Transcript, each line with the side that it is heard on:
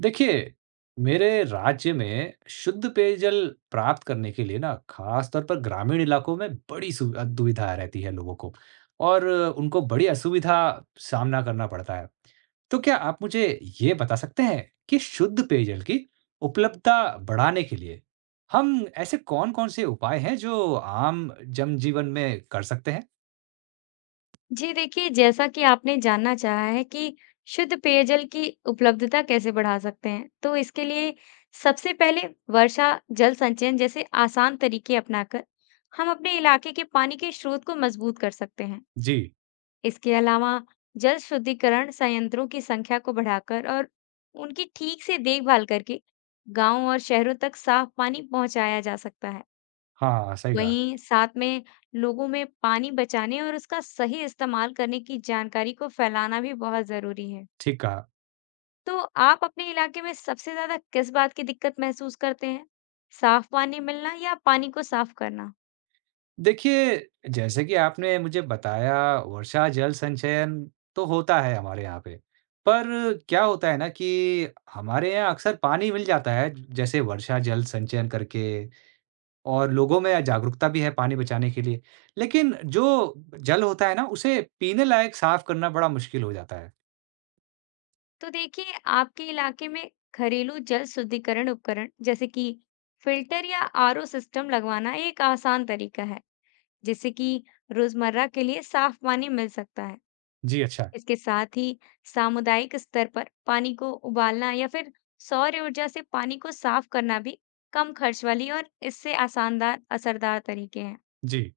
right: देखिए, मेरे राज्य में शुद्ध पेयजल प्राप्त करने के लिए ना खास तौर पर ग्रामीण इलाकों में बड़ी दुविधा रहती है लोगों को और उनको बड़ी असुविधा सामना करना पड़ता है। तो क्या आप मुझे ये बता सकते हैं कि शुद्ध पेयजल की उपलब्धता बढ़ाने के लिए हम ऐसे कौन-कौन से उपाय हैं जो आम जनजीवन में कर सकते हैं?
left: जी देखिए, जैसा कि आपने जानना चाहा है कि शुद्ध पेयजल की उपलब्धता कैसे बढ़ा सकते हैं, तो इसके लिए सबसे पहले वर्षा जल संचयन जैसे आसान तरीके अपनाकर हम अपने इलाके के पानी के स्रोत को मजबूत कर सकते हैं।
right: जी,
left: इसके अलावा जल शुद्धिकरण संयंत्रों की संख्या को बढ़ाकर और उनकी ठीक से देखभाल करके गांव और शहरों तक साफ पानी पहुंचाया जा सकता है।
right: हाँ, सही कहा,
left: वहीं साथ में लोगों में पानी बचाने और उसका सही इस्तेमाल करने की जानकारी को फैलाना भी बहुत जरूरी है।
right: ठीक कहा।
left: तो आप अपने इलाके में सबसे ज्यादा किस बात की दिक्कत महसूस करते हैं? साफ पानी मिलना या पानी को साफ करना?
right: देखिए, जैसे कि आपने मुझे बताया वर्षा जल संचयन तो होता है हमारे यहाँ पे। पर क्या होता है ना कि हमारे यहाँ अक्सर पानी मिल जाता है जैसे वर्षा जल संचयन करके और लोगों में जागरूकता भी है पानी बचाने के लिए। लेकिन जो जल होता है ना उसे पीने लायक साफ़ करना बड़ा मुश्किल हो जाता है।
left: तो देखिए, आपके इलाके में घरेलू जल शुद्धिकरण उपकरण जैसे कि फिल्टर या आरओ सिस्टम लगवाना एक आसान तरीका है, जिससे कि रोजमर्रा के लिए साफ पानी मिल सकता है।
right: जी, अच्छा।
left: इसके साथ ही सामुदायिक स्तर पर पानी को उबालना या फिर सौर ऊर्जा से पानी को साफ करना भी कम खर्च वाली और इससे आसानदार असरदार तरीके हैं।
right: जी।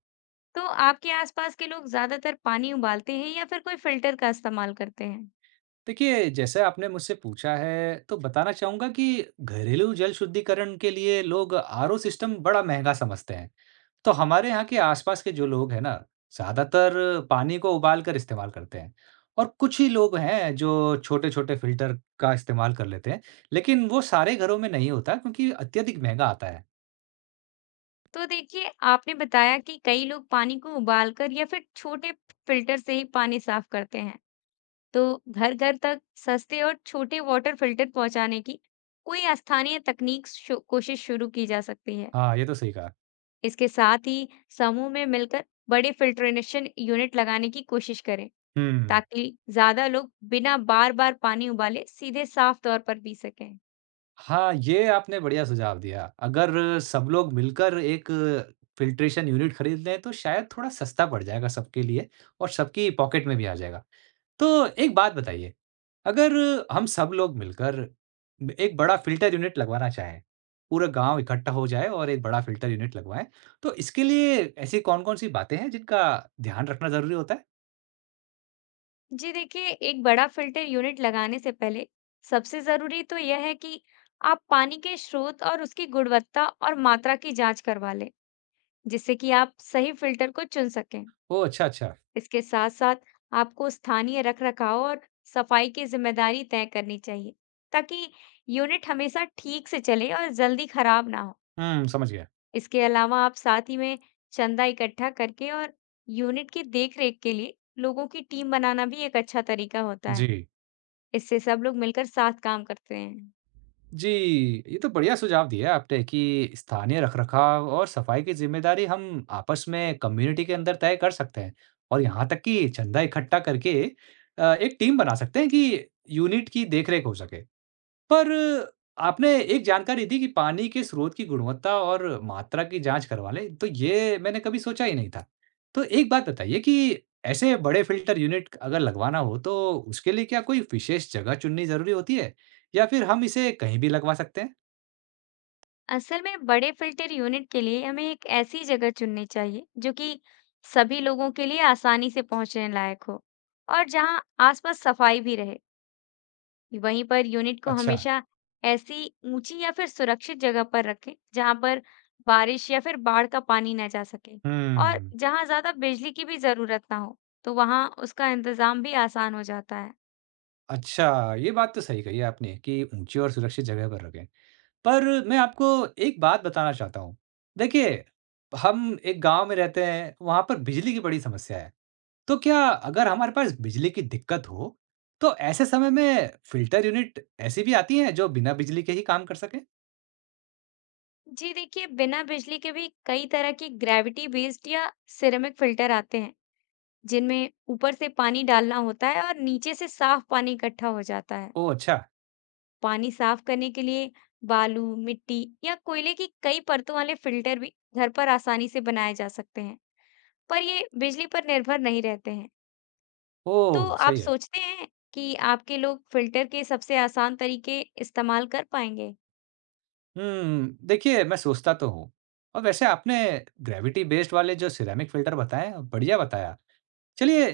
left: तो आपके आसपास के लोग ज्यादातर पानी उबालते हैं या फिर कोई फिल्टर का इस्तेमाल करते हैं?
right: देखिए, जैसे आपने मुझसे पूछा है तो बताना चाहूँगा कि घरेलू जल शुद्धिकरण के लिए लोग आरओ सिस्टम बड़ा महँगा समझते हैं। तो हमारे यहाँ के आसपास के जो लोग हैं ना, ज़्यादातर पानी को उबाल कर इस्तेमाल करते हैं और कुछ ही लोग हैं जो छोटे-छोटे फ़िल्टर का इस्तेमाल कर लेते हैं, लेकिन वो सारे घरों में नहीं होता क्योंकि अत्यधिक महँगा आता है।
left: तो देखिए, आपने बताया कि कई लोग पानी को उबालकर या फिर छोटे फिल्टर से ही पानी साफ करते हैं। तो घर-घर तक सस्ते और छोटे वाटर फिल्टर पहुंचाने की कोई स्थानीय तकनीक कोशिश शुरू की जा सकती है।
right: हाँ, ये तो सही कहा।
left: इसके साथ ही समूह में मिलकर बड़े फिल्ट्रेशन यूनिट लगाने की कोशिश करें
right: हुँ।
left: ताकि ज्यादा लोग बिना बार बार पानी उबाले सीधे साफ तौर पर पी सकें।
right: हाँ, ये आपने बढ़िया सुझाव दिया। अगर सब लोग मिलकर एक फ़िल्ट्रेशन यूनिट खरीद लें तो शायद थोड़ा सस्ता पड़ जाएगा सबके लिए और सबकी पॉकेट में भी आ जाएगा। तो एक बात बताइए, अगर हम सब लोग मिलकर ब एक बड़ा फ़िल्टर यूनिट लगवाना चाहें, पूरा गाँव इकट्ठा हो जाए और एक बड़ा फ़िल्टर यूनिट लगवाएँ, तो इसके लिए ऐसी कौन-कौन सी बातें हैं जिनका ध्यान रखना ज़रूरी होता है?
left: जी देखिए, एक बड़ा फिल्टर यूनिट लगाने से पहले सबसे जरूरी तो यह है कि आप पानी के स्रोत और उसकी गुणवत्ता और मात्रा की जांच करवा लें जिससे कि आप सही फिल्टर को चुन सकें।
right: ओह! अच्छा, अच्छा।
left: इसके साथ साथ आपको स्थानीय रखरखाव और सफाई की जिम्मेदारी तय करनी चाहिए ताकि यूनिट हमेशा ठीक से चले और जल्दी खराब ना हो।
right: हुँ, समझ गया।
left: इसके अलावा आप साथ ही में चंदा इकट्ठा करके और यूनिट की देखरेख के लिए लोगों की टीम बनाना भी एक अच्छा तरीका होता है।
right: जी।
left: इससे सब लोग मिलकर साथ काम करते हैं।
right: जी, ये तो बढ़िया सुझाव दिए आपने कि स्थानीय रखरखाव और सफाई की ज़िम्मेदारी हम आपस में कम्युनिटी के अंदर तय कर सकते हैं और यहाँ तक कि चंदा इकट्ठा करके एक टीम बना सकते हैं कि यूनिट की देखरेख हो सके। पर आपने एक जानकारी दी कि पानी के स्रोत की गुणवत्ता और मात्रा की जांच करवा लें, तो ये मैंने कभी सोचा ही नहीं था। तो एक बात बताइए कि ऐसे बड़े फिल्टर यूनिट अगर लगवाना हो, तो उसके लिए क्या कोई विशेष जगह चुननी ज़रूरी होती है? या फिर हम इसे कहीं भी लगवा सकते हैं?
left: असल में बड़े फिल्टर यूनिट के लिए हमें एक ऐसी जगह चुननी चाहिए जो कि सभी लोगों के लिए आसानी से पहुंचने लायक हो और जहां आसपास सफाई भी रहे। वहीं पर यूनिट को
right: अच्छा,
left: हमेशा ऐसी ऊंची या फिर सुरक्षित जगह पर रखें जहां पर बारिश या फिर बाढ़ का पानी न जा सके और
right: हम्म,
left: जहां ज्यादा बिजली की भी जरूरत ना हो, तो वहां उसका इंतजाम भी आसान हो जाता है।
right: अच्छा, ये बात तो सही कही आपने कि ऊँची और सुरक्षित जगह पर रखें। पर मैं आपको एक बात बताना चाहता हूँ। देखिए, हम एक गाँव में रहते हैं, वहाँ पर बिजली की बड़ी समस्या है। तो क्या अगर हमारे पास बिजली की दिक्कत हो, तो ऐसे समय में फ़िल्टर यूनिट ऐसी भी आती हैं जो बिना बिजली के ही काम कर सकें?
left: जी देखिए, बिना बिजली के भी कई तरह की ग्रेविटी बेस्ड या सिरेमिक फिल्टर आते हैं जिनमें ऊपर से पानी डालना होता है और नीचे से साफ पानी इकट्ठा हो जाता है।
right: ओह अच्छा,
left: पानी साफ करने के लिए बालू, मिट्टी या कोयले की कई परतों वाले फिल्टर भी घर पर आसानी से बनाए जा सकते हैं, पर ये बिजली पर निर्भर नहीं रहते हैं। तो
right: ओह
left: आप
right: सही है।
left: सोचते हैं कि आपके लोग फिल्टर के सबसे आसान तरीके इस्तेमाल कर पाएंगे?
right: हुँ, देखिए मैं सोचता तो हूँ और वैसे आपने ग्रेविटी बेस्ड वाले जो सिरेमिक फ़िल्टर बताएँ, बढ़िया बताया। चलिए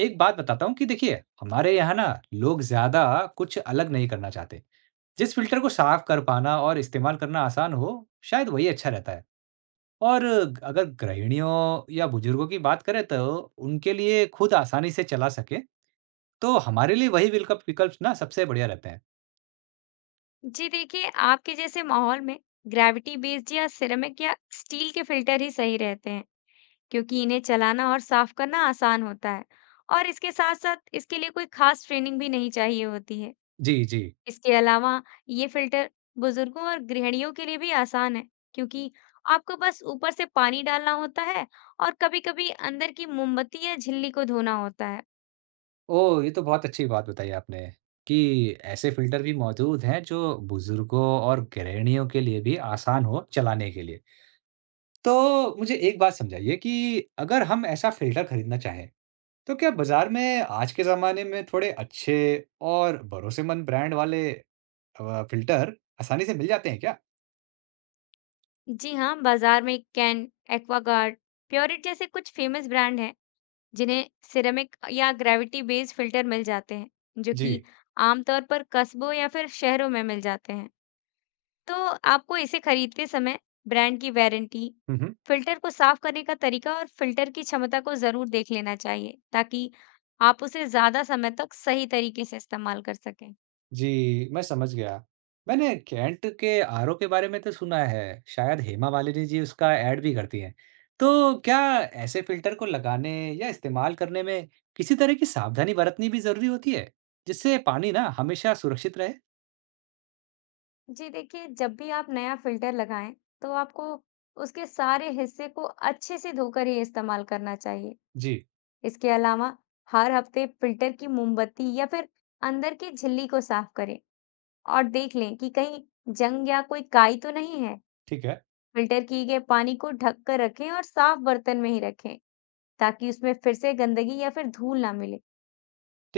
right: एक बात बताता हूँ कि देखिए, हमारे यहाँ ना लोग ज़्यादा कुछ अलग नहीं करना चाहते। जिस फ़िल्टर को साफ कर पाना और इस्तेमाल करना आसान हो, शायद वही अच्छा रहता है। और अगर गृहिणियों या बुजुर्गों की बात करें तो उनके लिए खुद आसानी से चला सके तो हमारे लिए वही विकल्प विकल्प ना सबसे बढ़िया रहते हैं।
left: जी देखिए, आपके जैसे माहौल में ग्रेविटी बेस्ड या सिरेमिक या स्टील के फिल्टर ही सही रहते हैं, क्योंकि इन्हें चलाना और साफ करना आसान होता है। और इसके साथ साथ इसके लिए कोई खास ट्रेनिंग भी नहीं चाहिए होती है।
right: जी, जी।
left: इसके अलावा ये फिल्टर बुजुर्गों और गृहिणियों के लिए भी आसान है, क्योंकि आपको बस ऊपर से पानी डालना होता है और कभी-कभी अंदर की मोमबत्ती या झिल्ली को धोना होता है।
right: ओह! ये तो बहुत अच्छी बात बताई आपने कि ऐसे फ़िल्टर भी मौजूद हैं जो बुजुर्गों और गृहिणियों के लिए भी आसान हो चलाने के लिए। तो मुझे एक बात समझाइए कि अगर हम ऐसा फ़िल्टर खरीदना चाहें, तो क्या बाज़ार में आज के ज़माने में थोड़े अच्छे और भरोसेमंद ब्रांड वाले फ़िल्टर आसानी से मिल जाते हैं क्या?
left: जी हाँ, बाजार में कैन, एक्वागार्ड, प्योरिट जैसे कुछ फेमस ब्रांड हैं जिन्हें सिरेमिक या ग्रेविटी बेस्ड फिल्टर मिल जाते हैं जो
right: जी।
left: कि आमतौर पर कस्बों या फिर शहरों में मिल जाते हैं। तो आपको इसे खरीदते समय ब्रांड की वारंटी,
right: हुँ, हुँ।
left: फ़िल्टर को साफ करने का तरीका और फ़िल्टर की क्षमता को ज़रूर देख लेना चाहिए, ताकि आप उसे ज़्यादा समय तक सही तरीके से इस्तेमाल कर सकें।
right: जी, मैं समझ गया। मैंने कैंट के आरओ के बारे में तो सुना है, शायद हेमा मालिनी जी उसका ऐड भी करती हैं। तो क्या ऐसे फ़िल्टर को लगाने या इस्तेमाल करने में किसी तरह की सावधानी बरतनी भी ज़रूरी होती है, जिससे पानी ना हमेशा सुरक्षित रहे?
left: जी देखिए, जब भी आप नया फ़िल्टर लगाएं, तो आपको उसके सारे हिस्से को अच्छे से धोकर ही इस्तेमाल करना चाहिए।
right: जी,
left: इसके अलावा हर हफ्ते फ़िल्टर की मोमबत्ती या फिर अंदर की झिल्ली को साफ करें और देख लें कि कहीं जंग या कोई काई तो नहीं है।
right: ठीक है,
left: फिल्टर किए गए पानी को ढक कर रखें और साफ बर्तन में ही रखें ताकि उसमें फिर से गंदगी या फिर धूल ना मिले।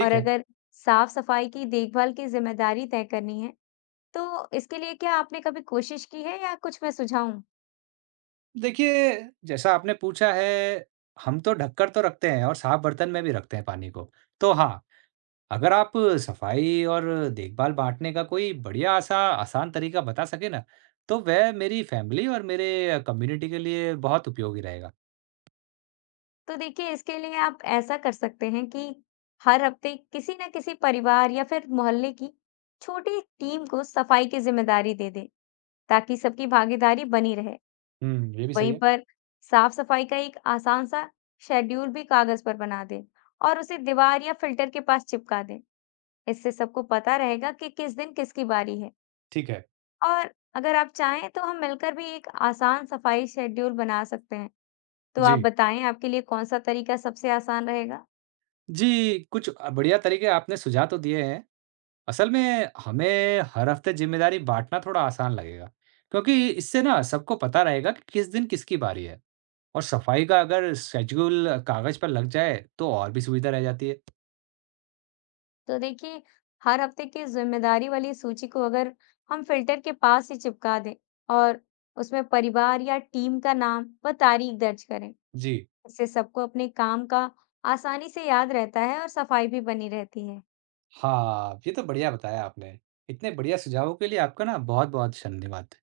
left: और
right: है।
left: अगर साफ सफाई की देखभाल की जिम्मेदारी तय करनी है तो इसके लिए क्या आपने कभी कोशिश की है या कुछ मैं सुझाऊं?
right: देखिए, जैसा आपने पूछा है, हम तो ढककर तो रखते हैं और साफ बर्तन में भी रखते हैं पानी को। तो हाँ, अगर आप सफाई और देखभाल बाँटने का कोई बढ़िया सा आसान तरीका बता सकें ना, तो वह मेरी फैमिली और मेरे कम्युनिटी के लिए बहुत उपयोगी रहेगा।
left: तो देखिए, इसके लिए आप ऐसा कर सकते हैं कि हर हफ्ते किसी ना किसी परिवार या फिर मोहल्ले की छोटी टीम को सफाई की जिम्मेदारी दे दें ताकि सबकी भागीदारी बनी रहे।
right: हुँ, ये भी सही
left: वहीं
right: है।
left: पर साफ-सफाई का एक आसान सा शेड्यूल भी कागज पर बना दें और उसे दीवार या फिल्टर के पास चिपका दें। इससे सबको पता रहेगा कि किस दिन किसकी बारी है।
right: ठीक है।
left: और अगर आप चाहें तो हम मिलकर भी एक आसान सफाई शेड्यूल बना सकते हैं। तो आप
right: जी।
left: बताएं, आपके लिए कौन सा तरीका सबसे आसान रहेगा?
right: जी, कुछ बढ़िया तरीके आपने सुझाव तो दिए हैं। असल में हमें हर हफ़्ते ज़िम्मेदारी बाँटना थोड़ा आसान लगेगा, क्योंकि इससे ना सबको पता रहेगा कि किस दिन किसकी बारी है और सफाई का अगर शेड्यूल कागज़ पर लग जाए, तो और भी सुविधा रह जाती है।
left: तो देखिए, हर हफ्ते की जिम्मेदारी वाली सूची को अगर हम फिल्टर के पास ही चिपका दें और उसमें परिवार या टीम का नाम व तारीख दर्ज करें।
right: जी।
left: इससे सबको अपने काम का आसानी से याद रहता है और सफाई भी बनी रहती है।
right: हाँ, ये तो बढ़िया बताया आपने। इतने बढ़िया सुझावों के लिए आपका ना बहुत-बहुत धन्यवाद।